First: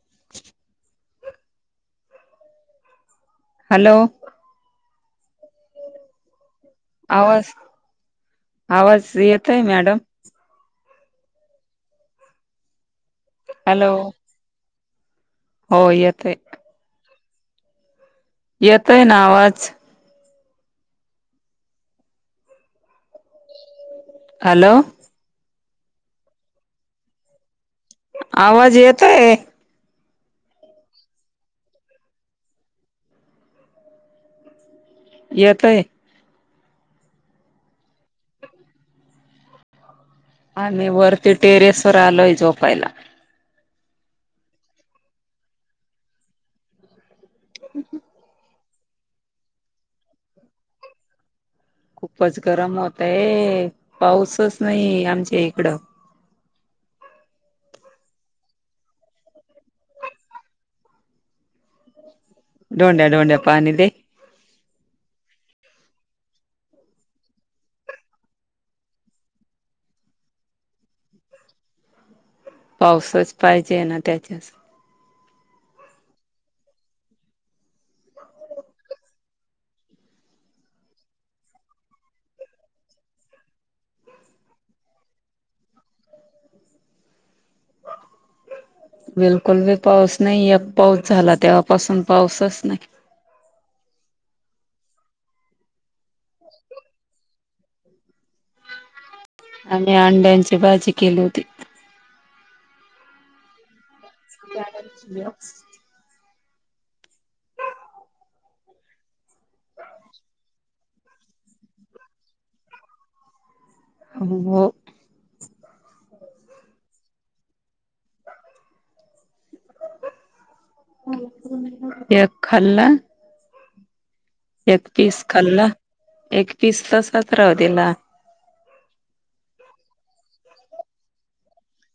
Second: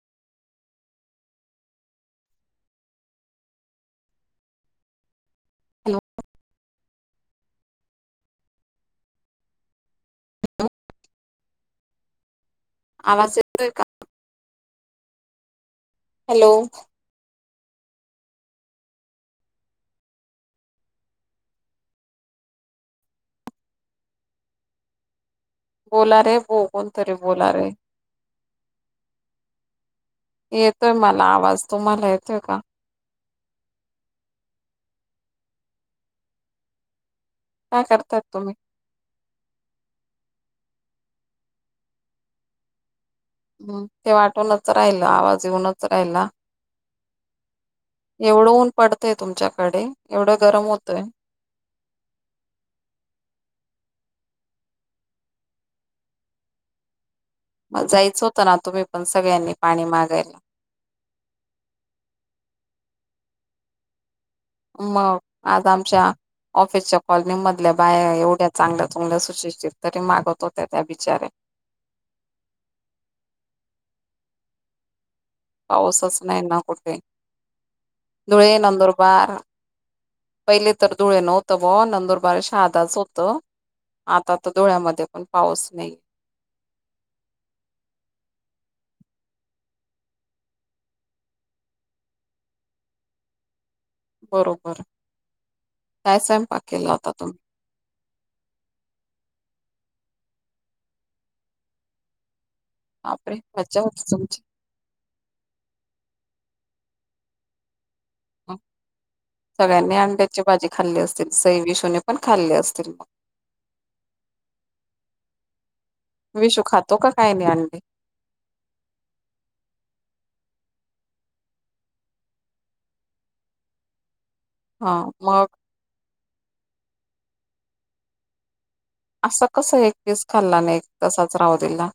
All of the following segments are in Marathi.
ह हॅलो ते आवाज आवाज येत आहे मॅडम हॅलो आवाज येतोय का हॅलो हो येत हॅलो येतोय ना आवाज हॅलो बोला रे ब कोणतरी बोला रे आवाज येतोय येतोय मला आवाज तुम्हाला येतोय का येत आहे काय करतात तुम्ही आणि वरती टेरेस वर आलोय झोपायला हम् ते वाटूनच राहिल आवाज येऊनच राहिला एवढं ऊन पडतय तुमच्याकडे एवढं गरम होतय खूपच गरम होतय पाऊसच नाही आमच्या इकडं मग जायचं होतं ना तुम्ही पण सगळ्यांनी पाणी मागायला [unintelligible] डोंड्या डंड्या पाणी ते मग आता आमच्या ऑफिसच्या कॉलनी मधल्या बाया एवढ्या चांगल्या चुंगल्या सुशिक्षित तरी मारत होत्या त्या बिचार्या पाऊसच पाहिजे ना त्याच्यास पाऊसच नाही ना कुठे धुळे नंदुरबार पहिले तर धुळे नव्हतं ब नंदुरबार शहादाच होतं आता तर डोळ्यामध्ये पण पाऊस नाहीये ह बिलकुल बी पाऊस नाही एक पाऊस झाला तेव्हापासून पाऊसच नाही बरोबर काय सायम पाक केला आता तुम्ही आम्ही अंड्यांची भाजी केली होती आपपरे मजावत तमज [unintelligible] सगळ्यांनी अंड्याची भाजी खाल्ली असतील सई विषून पण खाल्ले असतील मग हो विशू खातो काय नाही अंडी या खल्ला एक हा पीस मग खाल्ला एक पीस तसच रावतेला असं कसं एक वस खाल्ला नाही एक तसाच राव दिला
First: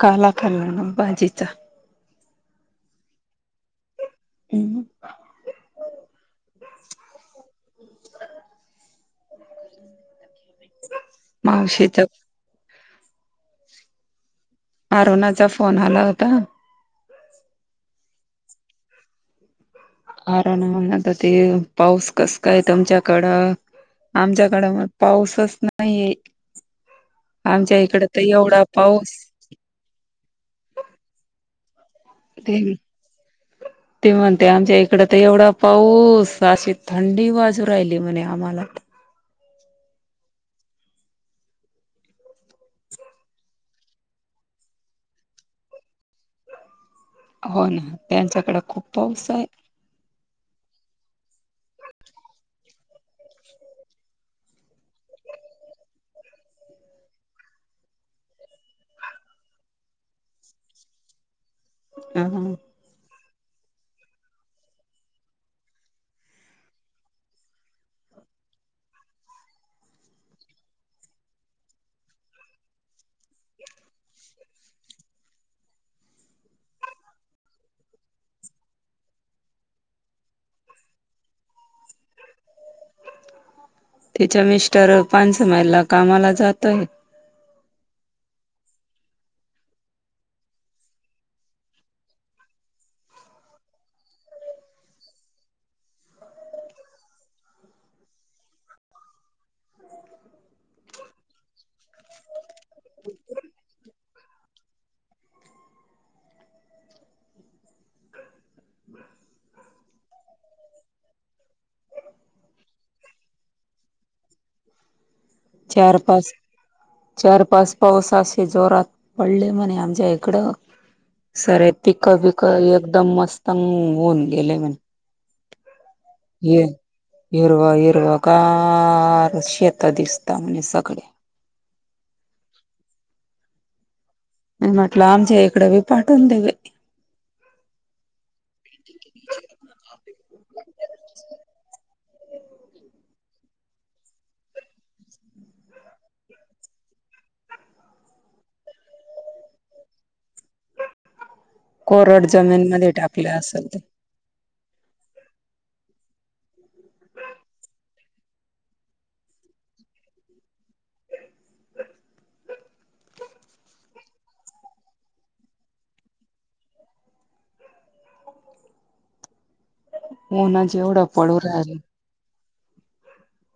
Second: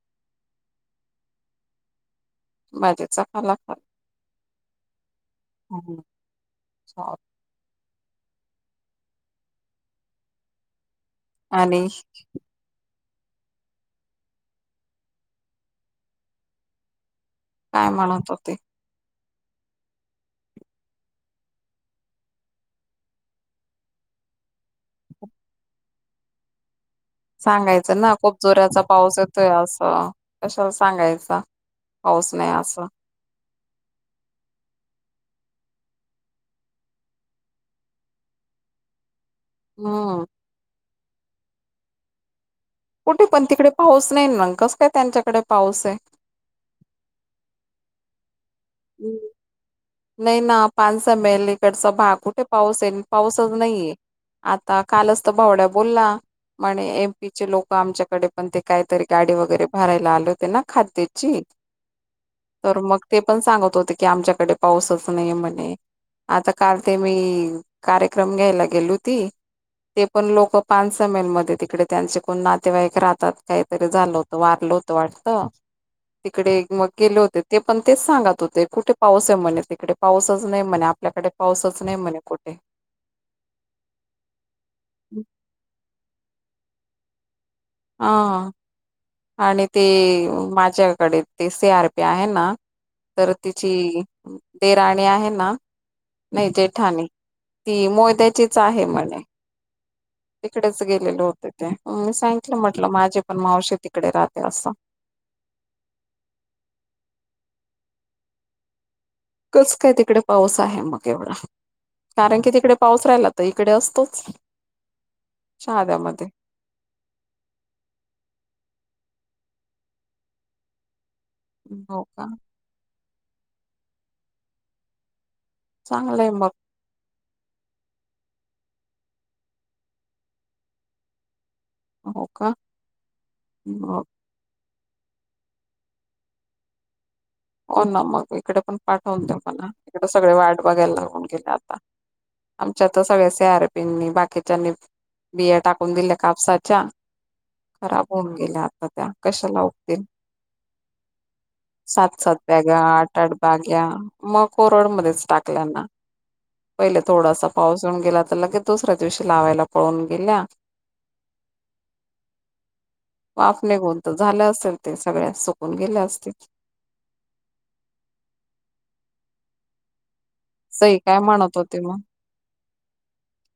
काला खाल्ला ना बाजीचा माझेचा खलाखा हम् सॉरी. अच्ा आणि अरुणाचा फोन आला होता काय म्हणत हो ते हरा ना म्ह तर ते पाऊस कस काय तुमच्याकडं आमच्याकडे मग पाऊसच नाहीे आमच्या इकड तर एवढा पाऊस त असं कशा सांगायचं हऊच नाही ते असं ते म्हणते आमच्या इकड तर एवढा पाऊस अशी थंडी बाजू राहिली म्हणे आम्हाला हम कुठे पण तिकडे पाऊस नाही ना कसं काय त्यांच्याकडे पाऊस आहे हो ना त्यांच्याकडे खूप पाऊस आहे नाही ना पान स एमे एलकडचा भाग कुठे पाऊस आहेल पाऊसच नाहीये आता कालच तर भावड्या बोलला म्हणे एमपीचे लोक आमच्याकडे पण ते काहीतरी गाडी वगैरे भरायला आले होते ना खाद्याची हम हा तर मग ते पण सांगत होते की आमच्याकडे पाऊसच नाही म्हणे आता काल ते मी कार्यक्रम घ्यायला गेले होती, ते पण लोक पानसमेलमध्ये तिकडे त्यांचे कोण नातेवाईक राहतात काहीतरी झालं होत, वारल होत वाटत तिकडे मग गेले होते ते पण तेच सांगत होते कुठे पाऊस, म्हणे तिकडे पाऊसच नाही म्हणे आपल्याकडे पाऊसच नाही म्हणे कुठे तिच्या मिस्टर पांच माईलला कामाला जातय. ह आणि ती माझ्याकडे ती सी आर पी आहे ना. तर तिची दे राणी आहे ना. नाही जे ठाणे ती मोहच्याचीच आहे म्हणे. तिकडेच गेलेले होते ते मी सांग. त म्हंटलं माझे पण मावशी तिकडे राहते असं. कस काय तिकडे पाऊस आहे मग एवढा कारण की तिकडे पाऊस राहिला तर इकडे असतोच. चार शहाद्यामध्ये पाच चार पाच पाऊस असे जोरात पडले म्हणे आमच्या इकडं सरे हो पिक का बिक एकदम मस्तंग होऊन गेले म चांगलंय मग ह हिरवा हिरवा गार शेतात दिसत, सगळे, हो का म्हटल आमच्या इकडं बी पाडुन दे बाई. हो ना मग इकडे पण पाठवुन दे मला इकडे सगळे वाठ बघायला लागुन गेले आता. आमच्या तर सगळ्या सी आरपीनी बाकीच्यानी बिया टाकुन दिल्या कापसाच्या खराब होऊन गेल्या आता त्या कशाला उगतील कोरड [inaudible] जमीन मध्ये टाकले असेल ते मग कोरड मध्येच टाकल्या पहिले थोडासा पाऊस होऊन गेला तर लगेच दुसऱ्या दिवशी लावायला पळुन गेल्या. वाफ निघुन तर झालं असेल ते सगळ्या सुकून गेल्या असतील. उन्हाच सई एवढं काय पडू म्हणत राहिलं होते मग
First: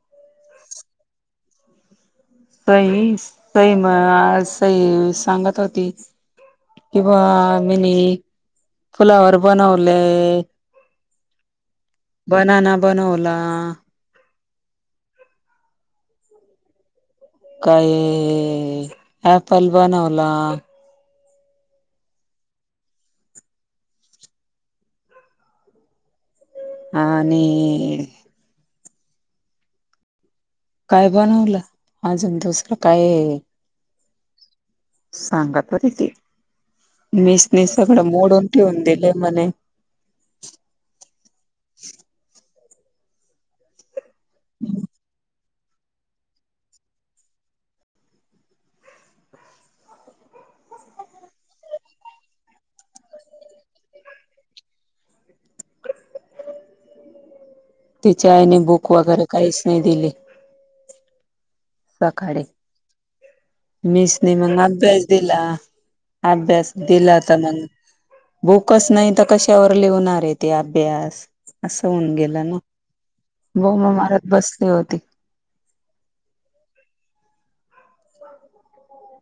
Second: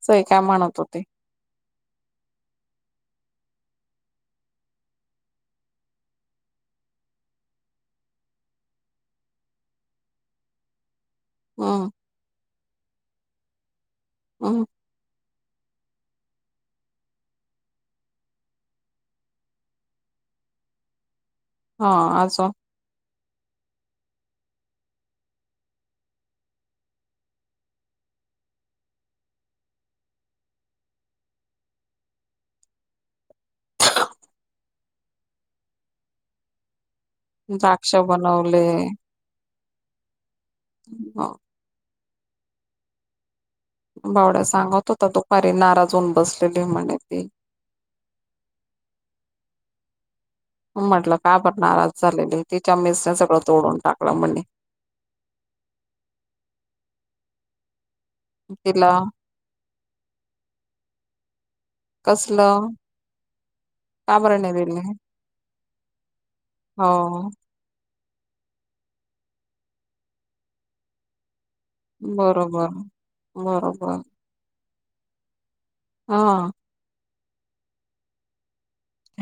सई काय म्हणत होते. काही काही सई सांगत होती. किंवा मिनी फुलावर बनवले. हम्म बनाना बनवला. हम्म काय ॲप्पल बनवला. हा आसो हा आणि काय बनवलं अजुन दुसरं काय. सांग होती ती मीसनी द्राक्ष सगळं मोडुन बनवले ठेवुन दिले म्हणे हो भावड्या सांगत होता दुपारी नाराज होऊन बसलेली म्हणे ती. म्हटलं का बर नाराज झालेली तिच्या मेसने सगळं तोडून टाकलं म्हणणे- तिच्या आईने बुक तिला वगैरे काहीच नाही दिली. कसलं मीस का बर नाही मग दिले अभ्यास दिला अभ्यास दिला हो तर मग बुकच नाही तर कशावर लिवणार आहे ते अभ्यास असं होऊन गेलं ना बरोबर. बोमा बरोबर मारत बसली होती. हा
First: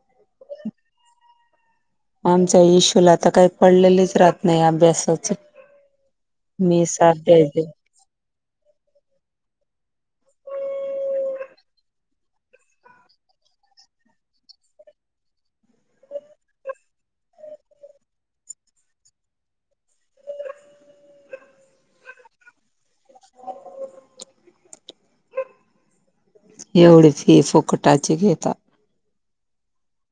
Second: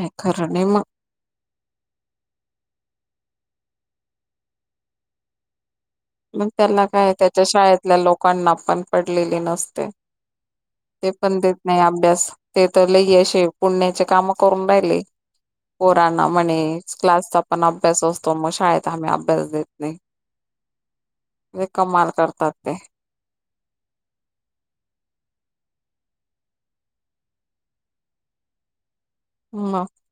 का खर नाही मग आमच्या ईशुला तर आता काही पडलेलेच राहत नाही अभ्यासाचे मग त्याला काय त्याच्या देते. शाळेतल्या लोकांना पण पडलेली नसते. ते पण देत नाही अभ्यास ते तर लई असे पुण्याचे काम करून राहिले. पोरांना म्हणे क्लासचा पण अभ्यास असतो मग शाळेत आम्ही अभ्यास देत नाही. म्हे कमाल करतात ते. एवढी फी फुकटाची घेेतात, [inaudible]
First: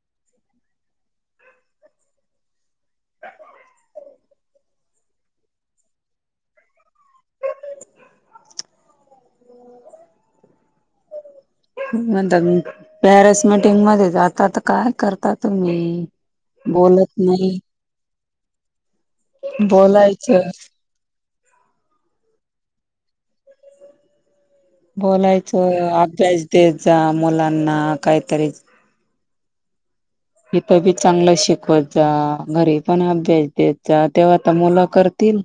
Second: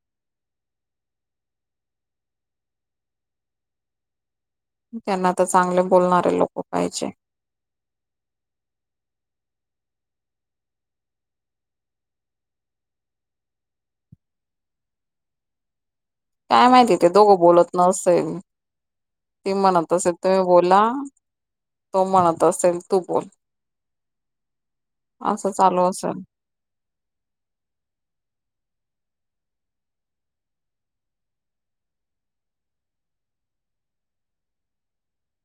त्यांना तर चांगले बोलणारे लोक पाहिजे, मण पॅरेसमेटिंग मध्ये जातात काय करता म्हणे काय माहिती ते दोघं बोलत नसेल ती म्हणत असेल तुम्ही बोलायचं बोला तो म्हणत असेल तू बोल असं चालू बोलायचं असेल अभ्यास द जा मुलांना काहीतरी इथं बी चांगलं शिकवायचा घरी पण अभ्यास द्यायचा तेव्हा तर मुलं करतील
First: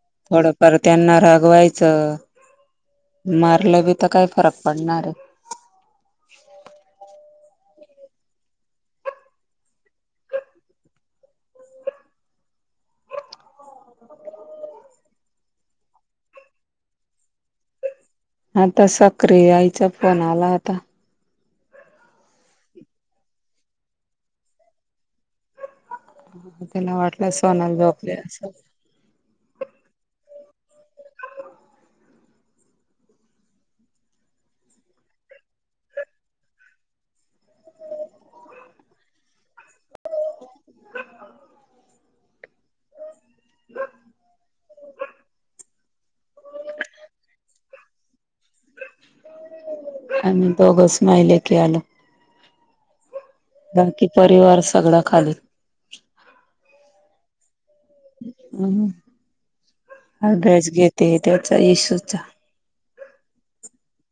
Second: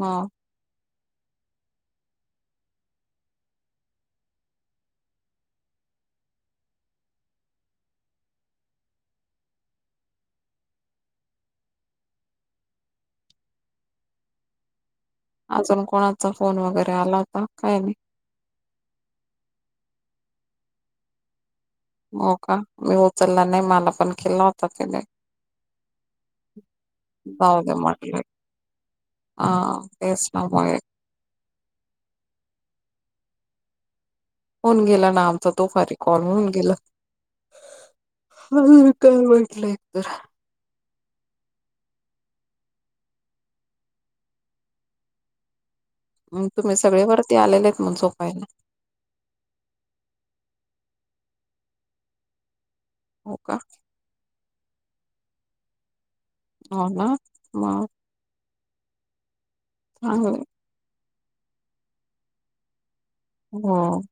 मग थोडंफार त्यांना रागवायचं मारलं बी तर काही फरक पडणार आहे. अजुन कोणाचा फोन वगैरे आला होता काय नाही. आता सक्रिय आईचा फोन आला आता हो का मी उचलला नाही मला पण केला होता तिने त्यांना वाटलं सोन झोपले असं ह तेच नामुळेय होऊन गेला नामचा तो फारी कॉल म्हणन गेला हम कालवाडलायतर [inaudible] ह म तुम्ही सगळे वरती आलेले आहेत म झोपायला आणि दोघस माहिले की आलो हो का बाकी परिवार सगळं खाली होना म हम चांगले अभ्याच घेते त्याचा इशूचा हम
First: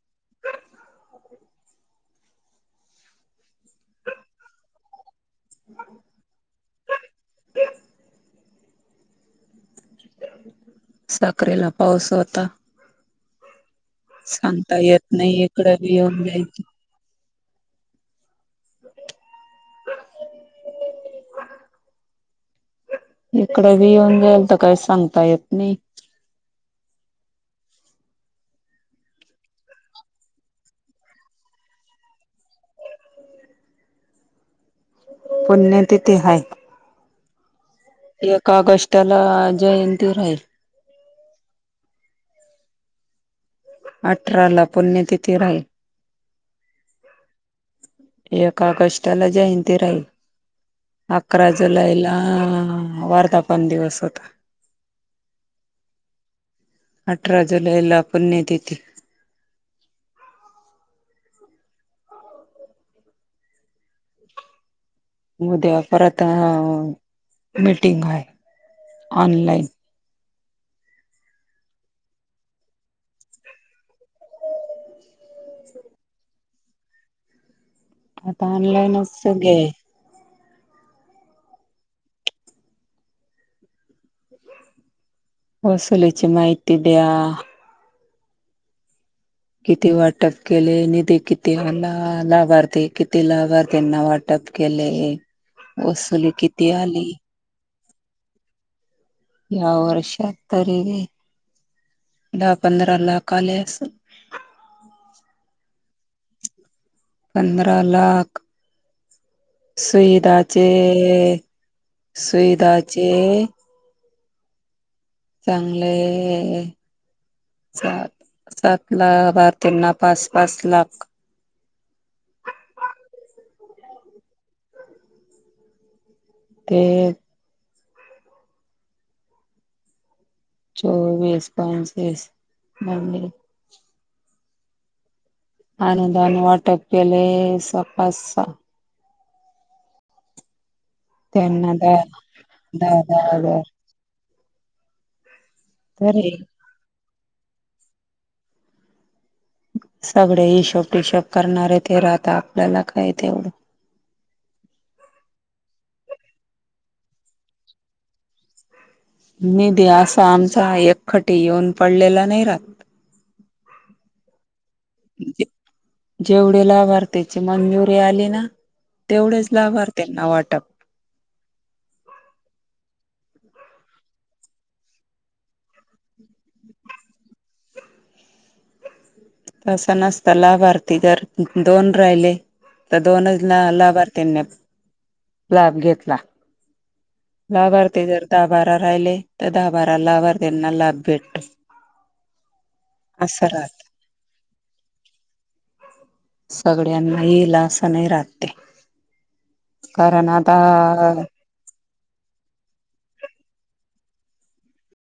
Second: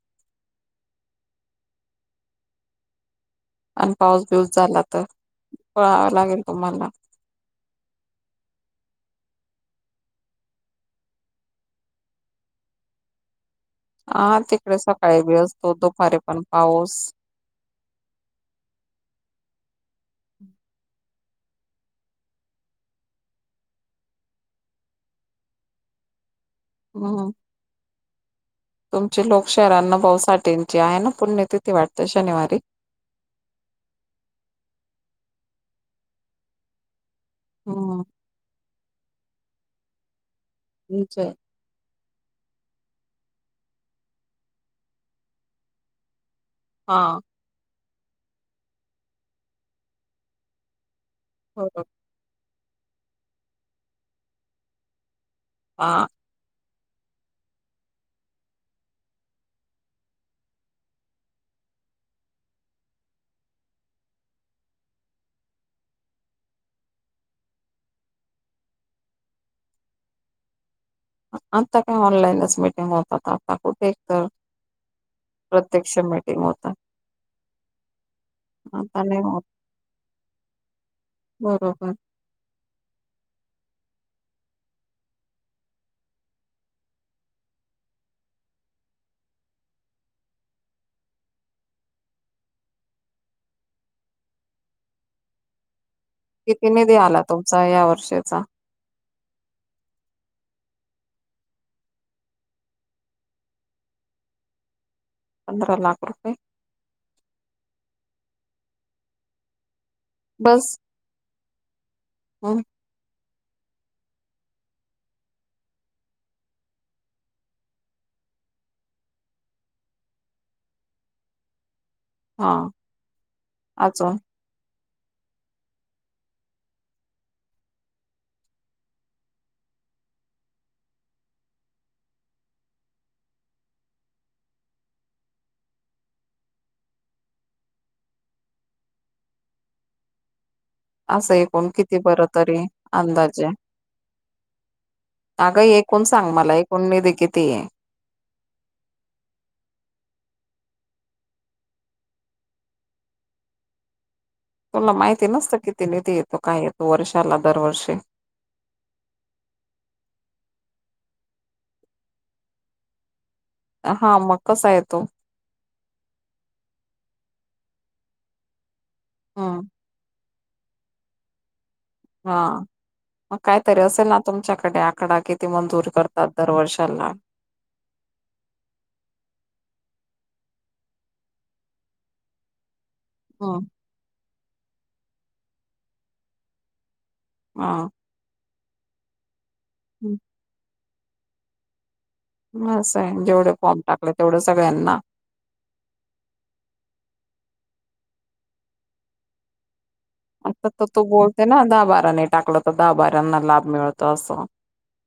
आणि पाऊस बिऊस झाला तर पळावा लागेल तुम्हाला क साखरेला पाऊस होता हा सांगता तिकडे येत सकाळी बि नाही असतो इकडं बी दुपारी येऊन पण जायचं पाऊस अ इकडे बी येऊन जाईल तर काही सांगता येत नाही हो तुमची लोक शहरांना बऊ साटेंची आहे ना पुण्य तिथती वाटते शनिवारी पु्य तिथ आहे हो एका ऑगस्टला जयंती राहील निचय अठरा ला पुण्यतिथी राहील हा एक ऑगस्टला जयंती राहील अकरा बरोबर जुलैला हा वारधा पन दिवस होता ह अठरा जुलै ला पुण्यतिथी उद्या परत मीटिंग आहे ऑनलाइन आता काय ऑनलाईनच मिीटिंग होतात आता कुठे एक तर प्रत्यक्ष मीटिंग होत आता ऑनलाईनच ह सगळे बरोबर वसुलीची माहिती द्या किती वाटप केले निधी किती लाभार्थी किती लाभार्थीना वाट प केले किती निधी आला तुमचा या वर्षीचा? या वर्षात तरी दहा पंधरा लाख आले अस- पंधरा लाख रुपये पंधरा लाख स ाचे बस हम्म सुईधचे चांगले सात सात ला भार त्यांना पाच पाच लाख हा अचो ते चोवीस पंचवीस मंद आनंदान वाटप केले स्प असं एकण त्यांना द किती बरं तरी दहा दहा अंदाजे. हजार अगं एकूण तरी सांग मला एकूण मी दे किती आहे. सगळे हिशोब टिशोब करणारे ते राहता आपल्याला काही तेवढं. तुला माहिती नसतं किती निधी येतो काय येतो वर्षाला दरवर्षी निधी असा आमचा एक खटी येऊन पडलेला नाही राह हा मग कसा आहे तो जेवढे लाभार्थीची मंजुरी आली ना तेवढेच हम्म लाभार्थी त्यांना वाटप हा मग कायतरी असेल ना तुमच्याकडे आकडा किती मंजूर करतात दरवर्षाला तं नसत लाभारथी जर दोन राहिले तर दोनच ना हम्म लाभार्थीनी लाभ घेतला हा लाभार्थी जर दहा बारा राहिले तर दहा बारा हम्म. लाभार्थ्यांना लाभ भेटतो ह आहे असं जेवढे फॉर्म राहत टाकले तेवढं सगळ्यांना सगळ्यांना येईल असं नाही राहते आता तर तू बोलते ना दहा बारानी टाकलं तर दहा बारांना लाभ मिळतो असं